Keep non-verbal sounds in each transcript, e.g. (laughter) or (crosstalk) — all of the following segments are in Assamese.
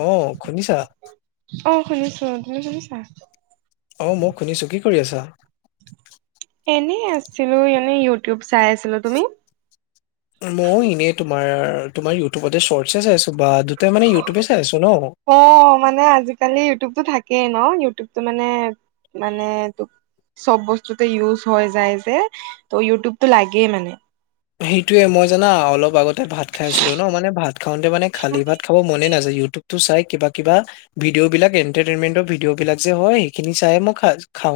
অ শুনিছা? অ শুনিছো। তুমি শুনিছা? অহ, মও শুনিছো কি কৰি আছা? এনে আছিলো এনে ইউটিউব চাই আছিলো তুমি? মই এনে তোমাৰ -তোমাৰ ইউটিউবতে চর্টচে চাই আছিলোঁ। অ মানে আজিকালি ইউটিউবতো থাকে। একে ন ইউটিউব টো মানে মানে তোক চব বস্তুতে ইউজ হৈ যায় যে ত ইউটিউবটো লাগে মানে। সেইটোয়ে মই জানা অলপ আগত ভাত খাইছিলো ন মানে ভাত খাওঁতে মানে খালি ভাত খাব মনে নাযায়। তো চাই কিবা কিবা ভিডিঅ বিলাক ইন্টাৰটেইনমেন্টৰ ভিডিঅ বিলাক যে হয় সেইখিনি চাইয়ে মই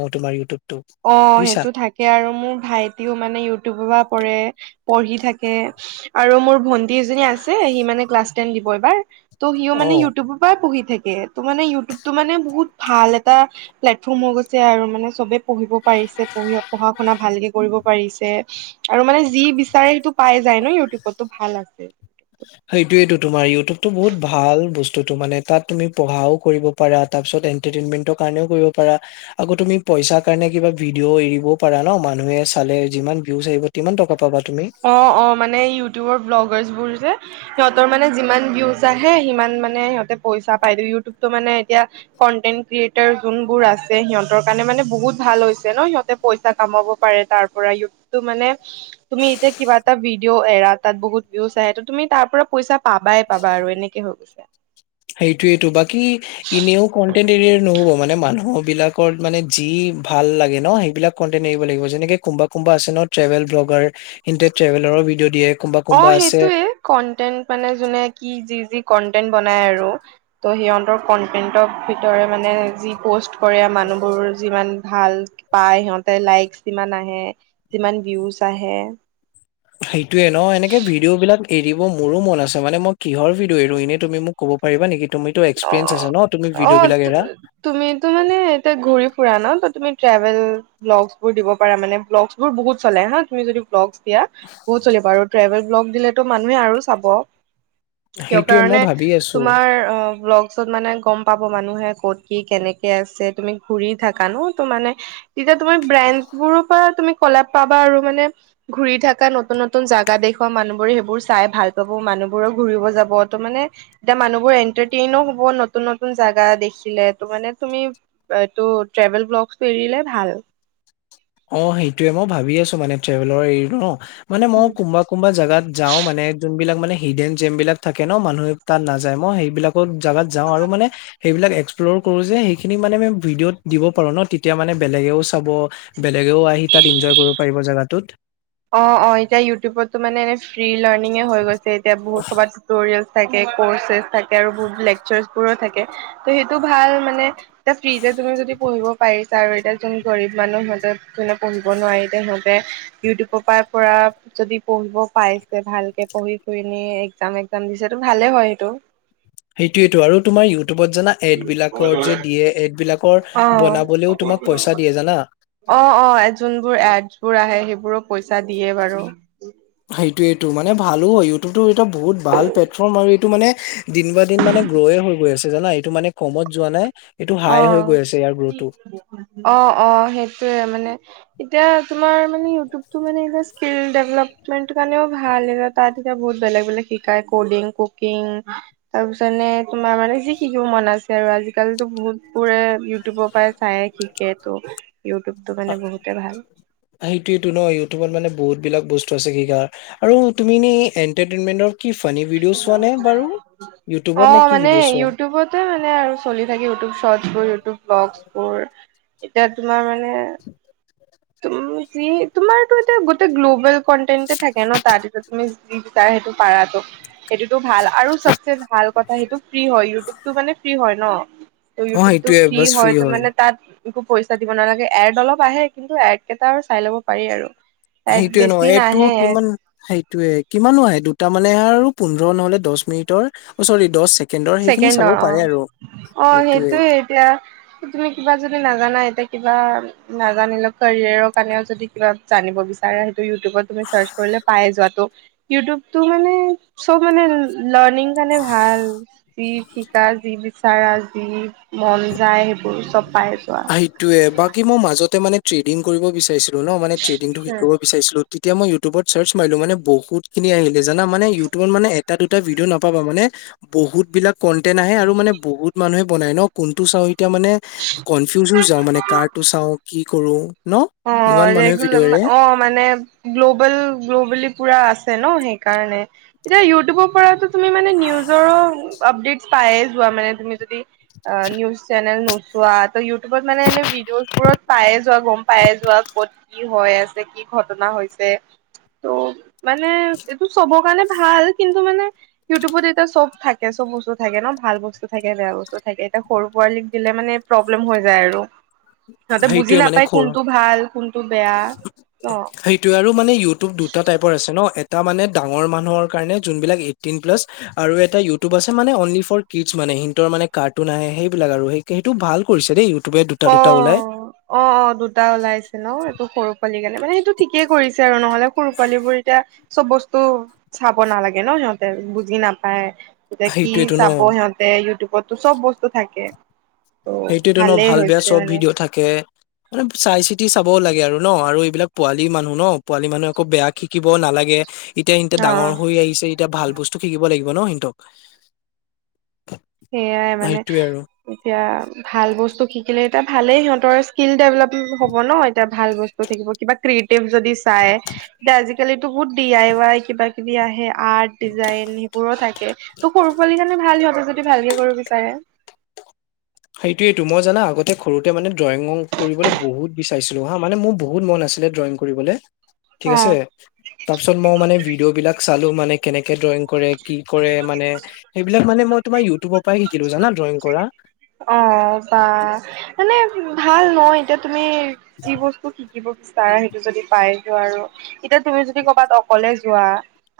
(inaudible) তোমাৰ ইউটিউব। অ সেইটো থাকে আৰু মোৰ ভাইটিও মানে ইউটিউবৰ পৰা পৰে পঢ়ি থাকে আৰু মোৰ ভন্টি দুইজনী আছে সি মানে ক্লাছ টেন দিব এইবাৰ ত' সিও মানে অহ ইউটিউবৰ পৰাই পঢ়ি থাকে ত মানে ইউটিউব তটো মানে বহুত ভাল এটা প্লেটফৰ্ম হৈ গৈছে আৰু মানে চবে পঢ়িব পাৰিছে পঢ়ি পঢ়া শুনা ভালকে কৰিব পাৰিছে। আৰু মানে যি বিচাৰে সেইটো পাই যায় ন ইউটিউবতো ভাল আছে। সেইটোয়েইটো তোমাৰ ইউটিউবতো বহুত ভাল বস্তুটো মানে, তাত তুমি পঢ়াও কৰিব পাৰা, তাৰ পিছত এণ্টাৰটেইনমেন্টৰ কাৰাণও কৰিব পাৰা আকৌ তুমি পইচাৰ কাৰণে কিবা ভিডিঅ এৰিবও পাৰা ন' মানুহে চালে যিমান ভীউচ আহিব তিমান টকা পাবা। তুমি অহ - অহ মানে ইউটিউবৰ ব্লোগাৰ্চ বোৰ সিহঁতৰ মানে যিমান ভিউজ আহে সিমান মানে সিহঁতে পইচা পাই ইউটিউবটো মানে এতিয়া কনটেন ক্ৰিয়েটাৰ যোনবোৰ আছে সিহঁতৰ কাৰণে মানে বহুত ভাল হৈছে ন' সিহঁতে পইচা কামাব পাৰে তাৰ পৰা ইউটিউবটো মানে তুমি এতিয়া কিবা এটা ভিডিঅ' এৰা তাত বহুত ভিউজ আহে ত' তুমি তাৰ পৰা পইচা পাবাই পাবা আৰু এনেকে পইচা সেইটোয়েতো বাকী বিলাকত মানে যি ভাল লাগে ন' সেইবিলাক কন্টেন্ট এৰিব লাগিব যেনেকে কোমবা- কোমবা আছে ন' ট্ৰেভেল ব্লগ ব্লগাৰ হিন্তে ট্ৰেভেলৰ ভিডিঅ' দিয়ে কোনোবা অহ, কোনোবা আছে সেইটোয়ে কন্টেন্ট মানে যোনে কি জি- জি কন্টেন্ট বনাই আৰু ত' সিহঁতৰ কন্টেন্টক ভিতৰে মানে যি প'ষ্ট কৰে মানুহবোৰ যিমান ভাল পায় সিহঁতে লাইক যিমান আহে যিমান ভিউজ আহে সেইটোয়ে ন' এনেকে ভিডিঅ' বিলাক এৰিব মোৰো মন আছে মানে মই কিহৰ ভিডিঅ এৰো ইনে তুমি মোক ক'ব পাৰিবা নেকি? তুমিতো এক্সপিৰিয়েঞ্চ আছে অহ ন তুমি ভিডিঅ' -অহ বিলাক এৰা তুমিতো মানে এতিয়া ঘূৰি পুৰা ন' ত ' তুমি ট্ৰেভেল ব্লগছ বোৰ দিব পাৰা মানে ব্লগছ বোৰ বহুত চলে হা তুমি যদি ব্লগচ এতিয়া বহুত চলিব আৰু ট্ৰেভেল ব্লগ দিলো মানুহে আৰু চাব। কিয় সেইটোৱে মই কাৰণে ভাবি আছো তোমাৰ অ', ব্লগছত মানে গম পাব মানুহে ক'ত কি কেনেকে আছে তুমি ঘুৰি থাকা ন' তো মানে তেতিয়া তুমাৰ ব্ৰেণ্ডবোৰৰ পৰা তুমি কলেব পাবা আৰু মানে ঘুৰি থাকা নতুন -নতুন জাগা দেখওুৱা মানুহ বোৰে সেইবোৰ চাই ভাল পাব মানুহ মানুহবোৰো ঘুৰিব যাব ত' মানে এতিয়া মানুহ বোৰ এন্টৰ ট্ৰেইন হ'ব নতুন -নতুন জাগা দেখিলে ত'মানে তুমি এইটো ট্ৰেভেল ব্লগচটো এৰি (unintelligible) ভাল অহ, সেইটোয়ে মই ভাবি আছো মানে ট্ৰেভেলৰ এৰো ন', মানে উম মই কোনবা- কোনবা জেগাত যাও মানে যোনবিলাক মানে হিডেন জেম বিলাক থাকে ন'মানুহে তাত নাযায় মই সেইবিলাকো জাগাত যাওঁ আৰু মানে সেইবিলাক এক্স প্লৰ কৰো যে সেইখিনি মানে আমি ভিডিঅত দিব পাৰো ন'তেতিয়া মান বেলেগেও চাব বেলেগেও আহি তাত ইনজয় কৰিব পাৰিব জেগাতোত। অহ - অহ এতিয়া ইউটোবত ত' মানে এনে ফ্ৰী লাৰ্ণিং হৈ গৈছে এতিয়া বহুত সবা টিউটৰিয়েল থে কৰ্চ থাকে আৰু লেকচাৰ্চ বোৰো থাকে ত সেইটো ভাল মানে। এতিয়া ফ্ৰীতে তুমি যদি পঢ়িব পাৰিছা আৰু এতিয়া যোন গৰীব মানুহঁতে যোনে পঢ়িব নোৱাৰিল হক। ইউটোবৰ পৰা পুৰা যদি পঢ়িব পাইছে ভালকে পঢ়ি শুৰি নি একজাম। জাম দিছে টো ভালে হয় সেইটো। সেইটোয়েটো আৰু তোমাৰ ইউটিউবত জানা এড বিলাকৰ যে দিয়ে এড বিলাক অ', জানা। (inaudible) অ', - অ', যোনবোৰ এড (unintelligible) বোৰ আহে সেইবোৰো পইচা দিয়ে বাৰু সেইটোৱেইটো মানে ভালো হয় ইউটিউবটো এটা বহুত ভাল প্লেটফৰ্ম আৰু এইটো মানে দিন বা দিন মানে গ্ৰয়ে হৈ গৈ আছে জানা এইটো মানে কমত যোৱা নাই এইটো হাই হৈ অহ গৈ আছে ইয়াৰ গ্ৰ'থটো। -অহ -অহ সেইটোয়ে মানে এতিয়া তোমাৰ মানে ইউটিউবটো মানে স্কিল ডেভলপমেণ্টৰ কাৰণেও ভাল এতিয়া তাত এতিয়া বহুত বেলেগ -বেলেগ শিকাই কডিং, কুকিং তাৰ পিছত নে তোমাৰ মানে যি শিকিব মন আছে আৰু আজিকালি তো বহুতবোৰে ইউটিউবৰ পৰাই চাই শিকে তো ইউটিউবটো মানে বহুতে ভাল (inaudible) সেইটোয়টো ন' ইউটিউবত মানে বহুত বিলাক বস্তু আছে (unintelligible) আৰু তুমি এনে এণ্টাৰটেইমেণ্টৰ কি ফানী ভিডিঅ' চোৱা নে বাৰু? ইউটিউবত নে অহ, কি মানে ভিডিঅ' চোৱা? ইউটিউবতে মানে আৰু চলি থাকে ইউটিউব শট গৈ ইউটিউব ব্লগচ বোৰ এতিয়া তোমাৰ মানে তুম যি তোমাৰতো এতিয়া গোতেই গ্ল'বেল কন্টেন্টে থাকে ন' তাত এতিয়া তুমি যি বিচাৰা সেইটো পাৰটো সেইটোতো ভাল আৰু চবেচে। ভাল কথা সেইটো ফ্ৰী হয় ইউটিউবটো মানে ফ্ৰী হয় ন। ত অ', ইউটোবটো সেইটোয়ে ফ্ৰি বছ ফ্ৰী হয় তো মানে তাত। একো পইচা দিব নালাগে এৰ্ড অলপ আহে কিন্তু এৰ্ড কেইটা চাই ল'ব পাৰি আৰু। এড সেইটোয়ে ন বেছি এইটো নাহে এড কিমান সেইটোয়ে কিমানো আহে। তাৰ মানে আৰু পোন্ধৰ নহলে দহ মিনিটৰ অ ছৰি দছ চেক। চেকেণ্ডৰ অ অ সেইটোয়ে এতিয়া তুমি কিবা যদি নাজানা এতিয়া। কিবা নাজানিলেও কেৰিয়াৰ কাৰণেও যদি কিবা জানিব বিচাৰে। উটোবত তুমি চাৰ্চ কৰিলে পায় যোৱাটো ইউটোবটো মানে চব মানে। লাৰ্ণিং কাৰণে ভাল যি শিকা যি বিচাৰা যি। মন যায় সেইবোৰ চব পাই যোৱা সেইটোৱে বাকী মোৰ মাজতে মানে। ট্ৰেডিং কৰিব বিাৰিছিলো ন মানে ট্ৰেডিংটো উম শিকিবাব বিচাৰিছিলো। তেতিয়া মই ইউটোবত চাৰ্চ মাৰিলো মানে বহুত খিনি আহিলে জান মানে ইউটোবত মান এটা দুটা ভিডিঅ নাপাব মানে। বহুত বিলাক কন্টেন্ট আহে আৰু মানে বহুত মানুহে বনাই ন। কোনটো চাওঁ এতিয়া মানে কনফিউজ হৈ যাওঁ মানে কাৰটো চাওঁ কি কৰো। ন অ ইমান মানুহে ৰেগুলাৰ ভিডিঅ'ৰে অ মানে গ্ল'বেল গ্ল'বেলি পুৰা আছে। সেই কাৰণে ইউটোবৰ এতিয়া তুমি মানে নিউজৰ পৰা আপডেত। পায়ে যোৱা মানে তুমি যদি অ নিউজ চেনেল নোচোৱা ত ইউটোবত মানে এনে ভিডিঅ বোৰ। পায়ে যোৱা গম। পাই যোৱা ক'ত কি হৈ আছে কি ঘটনা হৈছে ত। মানে এইটো চবৰ কাৰণে। ভাল কিন্তু মানে ইউটোবত এতিয়া চব থাকে চব বস্তু থাকে ন ভাল বস্তু থাকে বেয়া বস্তু থাকে। এ সৰু পোৱালীক দিলে মানে প্ৰব্লেম হৈ যায় আৰু সিহঁতে বুজি নাপায়। (inaudible) কোনটো ভাল কোনটো বেয়া ন। অ সেইটো আৰু মান দুটা টাপৰ আছে ন এ। টা মানে ডাঙৰ মানুহৰ কাৰণে যোনবিলাক এইটিন প্লাছ আৰু এটা ইউটোব আছে মানে অনলি ফৰ কিডছ মানে। ন হিৰ মানে কাৰ্টন আহে সেইবিলাক আৰু সেই সেইটো ভাল কৰিছে দেই ইউটিউবে দুটা দুটা ওলাই। অ অ অ দুটা ওলাইছে ন এইটো সৰু পালি গালে মানে সেইটো ঠিকেই কৰিছে আৰু ন। নহলে সৰু পোৱালী বোৰ এতিয়া চব বস্তু চাব নালাগে ন সিহঁতে বুজি নাপায়। তেতিয়া কি সেইটোৱেতো ন চাব সিহঁতে ইউটিউবতো চব বস্তু থাকে। সেইটোয়তো ন ভালেই ভাল বেয়া হৈছে চব মানে। ভিডিঅ' থাকে মানে চাই চিতি। চাবও লাগে আৰু ন আৰু এইবিলাক পোৱালি মানুহ ন পোৱালি মানুহ আকৌ বেয়া শিকিবও নালাগে এতিয়া সিহতে অ ডাঙৰ হৈ আহিছে এতিয়া ভাল বস্তু শিকিব লাগিব ন সিহঁতক। সেইয়াই মানে সেইটোৱে আৰু এতিয়া ভাল বস্তু শিকিলে এতিয়া ভালেই সিহঁতৰ স্কিল ডেভেলপ হ'ব ন এতিয়া। ভাল বস্তু থাকিব কিবা ক্ৰিয়েটিভ যদি চাই আজিকালিটো বহুত ডি আই ৱাই কিবা কিবি আহে। আৰ্ট ডিজাইন সেইবোৰো থাকে ত' সৰু পোৱালি কাৰানে ভাল সিহঁতে যদি। ত ভালকে কৰিব বিচাৰে। সেইটোয়েইটো মই জানা আগতে সৰুতে মানে ড্ৰয়িং কৰিবলৈ বহুত বিচাৰিছিলো হা মানে মোৰ বহুত মন আছিল। ছিলে ড্ৰয়িং কৰিবলে। ঠিক অ আছে, তাৰপিছত মই মানে ভিডিঅ' বিলাক চালো মানে কেনেকে ড্ৰয়িং কৰে। কি কৰে মানে সেইবিলাক মানে মই তোমাৰ ইউটিউবৰ পৰাই শিকিলো জানা ড্ৰয়িং কৰা। অ বা মানে ভাল নহ এতিয়া তুমি যি বস্তু শিক শিকিব বিচাৰা সেইটো যদি পাই যোৱা আৰু এতিয়া তুমি যদি কৰ'বাত অকলে যোৱা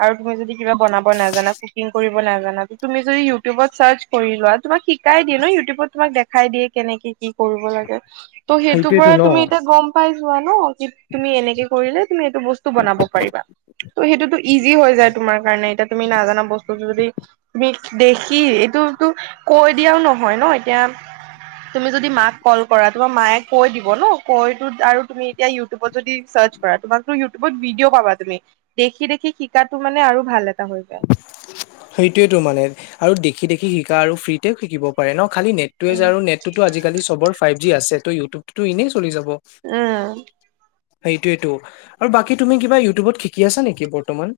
আৰু তুমি যদি কিবা বনাব নাজানা কুকিং কৰিব নাজানো তুমি যদি ইউটিউবত চাৰ্চ কৰি লোৱা তোমাক শিকাই দিয়া ন ইউটিউবত তোমাক দেখাই দিয়ে। কেনেকে কি কৰিব লাগে ত' সেইটোৰ সেইটোয়েতো পৰা ন তুমি এতিয়া গম পাই যোৱা ন। তুমি এনেকে কৰিলে তুমি এইটো বস্তু বনাব পাৰিবা। ত' সেইটোতো ইজি হৈ যায় তোমাৰ কাৰণে এতিয়া তুমি নাজানা। বস্তুটো যদি তুমি দেখি এইটোতো কৈ দিয়াও নহয় ন এতিয়া। তুমি যদি মাক কল কৰা তোমাৰ মায়ে কৈ দিব ন কৈ ত আৰু তুমি এতিয়া ইউটিউবত যদি। চাৰ্জ কৰা তোমাক ইউটিউবত ভিডিঅ' পাবা তুমি দেখি দেখি শিকাটো মানে আৰু ভাল। া হৈ প (inaudible) সেইটোয়ো মানে আৰু দেখি দেখি শিকা আৰু ফ্ৰীতে শিকিব পাৰে ন। খালি নেটোৱে য উম। আৰু নেট টোতো আজিকালিৰ ফাইভ জি আছে ত ইউটিউবতো এনেই। চলি যাব। উম, সেইটোৱেটো আৰু বাকী তুমি কিবা ইউটিউবত শিকি আছা নেকি বৰ্তমান?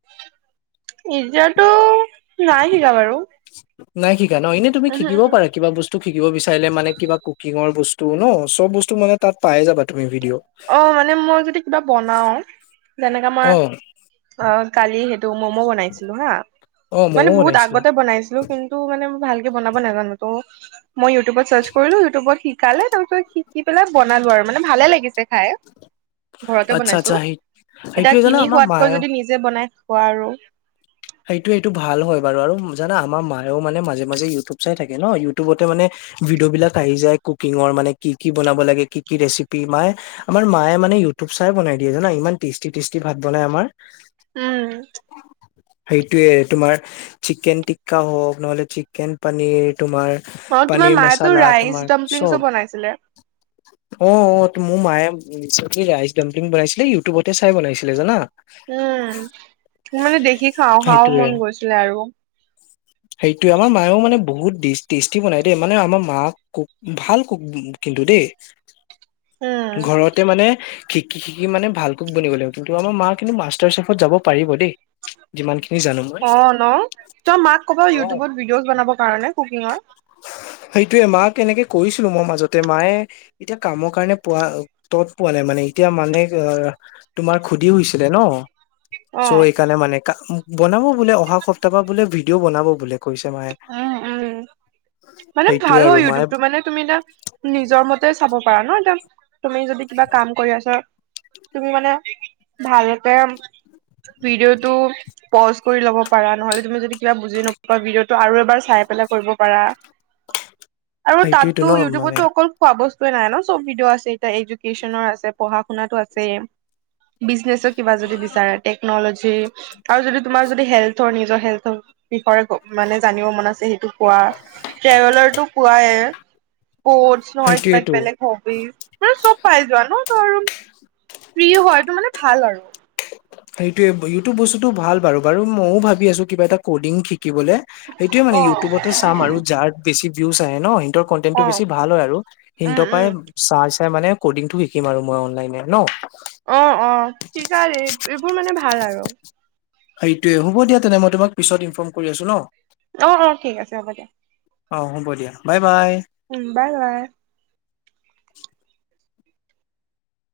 এতিয়াটো নাই শিকা বাৰু। নাই শিকা ন এনেই তুমি উহু শিকিব উহু পাৰা কিবা বস্তু। শিকিব বিচাৰিলে মানে কিবা কুকিঙৰ বস্তু ন চব বস্তু মানে তাত পাই যাবা। তুমি ভিডিঅ' অ মানে মই যদি কিবা বনাও যেনেকা মই অ অ কালি। ম'ম' বনাইছিলো হা অ মানে ম'ম' বহুত বনাইছিলা আগতে বনাইছিলোঁ। কিন্তু মানে ভালকে বনাব নাজানো ত মই ইউটিউবত চাৰ্চ কৰিলো ইউটিউবত শিকালে তাৰ পিছত শিকি পেলাই বনালো আৰু মানে ভালে লাগিছে খাই। ঘৰতে আচ্ছা আচ্ছা বনাইছো সেই এতিয়া সেইটোৱে জানা কিনি আমাৰ খোৱাতকৈ মায়েও যদি নিজে বনাই খোৱা আৰু। সেইটো সেইটো ভাল হয় বাৰু আৰু জানা আমাৰ মায়েও মানে মাজে মাজে ইউটিউব চাই থাকে ন ইউটিউবতে মানে ভিডিঅ' বিলাক আহি যায় কুকিঙৰ মানে কি কি বনাব লাগে কি কি ৰেচিপি মায়ে আমাৰ মায়ে মানে ইউটিউব চাই বনাই দিয়ে জানা ইমান টেষ্টি টষ্টি ভাত বনাই আমাৰ। উম! সেইটোয়ে তোমাৰ চিকেন টিক্কা হওঁক নহ'লে চিকেন পনীৰ তোমাৰ অ তোমাৰ পানীৰ মায়েতো মচালা ৰাইচ তোমাৰ ডাম্পলিংছো চব বনাইছিলে। অ অ মোৰ মায়ে ৰাইচ ডাম্পিং বনাইছিলে ইউটিউবতে চাই বনাইছিলে জানা। উম মানে দেখি খাওঁ খাও সেইটোয়ে মন গৈছিলে আৰু। সেইটোয়ে আমাৰ মায়েও মানে বহুত টেষ্টি বনাই দেই মানে আমাৰ মাক কুক ভাল কুক দেই। (inaudible) অ ঘৰতে মানে শিকি শিকি মানে ভাল কুক বনিব লাগিব কিন্তু আমাৰ মা কিন্তু মাষ্টৰ চেফত যাব পাৰিব দেই যিমান খি অ ন তই মাক ক'ব অ ইউটিউবত ভিডিঅ'জ বনাব কাৰণে কুকিঙৰ। সেইটোয়ে মাক তেনেকে কৈছিলো মই মাজতে মায়ে এতিয়া কামৰ কাৰণে পোৱা তত পোৱা নাই মানে এতিয়া মানে তোমাৰ খুধি হৈছিলে ন চ' অ। সেইকাৰণে মানে বনাব বোলে অহা সপ্তাহ বা বোলে ভিডিঅ' বনাব বোলে। কৈছে মায়ে অ অ। মানে সেইটোয়ে ভাল আৰু হয় মায়ে ইউটিউবটোটো মানে তুমি এটা নিজৰ মতে চাব পাৰা ন এটা তুমি যদি কিবা কাম কৰি আছ তুমি মানে ভালকে ভিডিঅ' টো প'জ কৰি লব পাৰা নহলে তুমি যদি কিবা বুজি নপোৱা ভিডিঅ' টো‌ আৰু এবাৰ চাই পেলাই কৰিব পাৰা আৰু সেইটোয়েতো তাতো ন মানে ইউটিউবতো অকল খোৱা বস্তু নাই ন চব ভিডিঅ' আছে এটা এডুকেনৰ আছে পঢ়া শুনাটো আছে বিজনেছ চ কিবা যদি বিচাৰা তেক্নলজি আৰু যদি তোমাৰ যদি হেল্থ ৰ নিজৰ হেল্থৰ বিষৰে ক ট্ৰেভেলাৰটো পোৱাই স্পৰ্টছ নহয় কিবাক সেইটোয়েতো বেলেগ হবিজ। মে চব পাই যোৱা চ ৰোম‌ ফ্ৰ্ৰী হয় এইটো মানে ভাল আৰু। সেইটোৱে এইটো বস্তুটো ভাল বাৰু বাৰু মইও ভাবি আছো কিবা এটা কডিং শিক শিকিবলে সেইটোয়ে মানে অ ইউটিউবতে চাম আৰু যাৰ বেছি ভিউজ আহে ন। ত কন্টেন্টটো অ ভাল‌ হয় আৰু উম ইন্টপাই উম চাৰ্চ মানে কডিংটো শিকিম আৰু অনলাইনত ন। মোৰ মানে ভাল আৰু। সেইটোয়ে হ'ব দিয়া তেনে মই তোমাক পিছত ইনফৰ্ম কৰি আছো ন অ অ ঠিক আছে হ'ব দিয়া অ হ'ব দিয়া বাই বাই উম বাই বাই (unintelligible)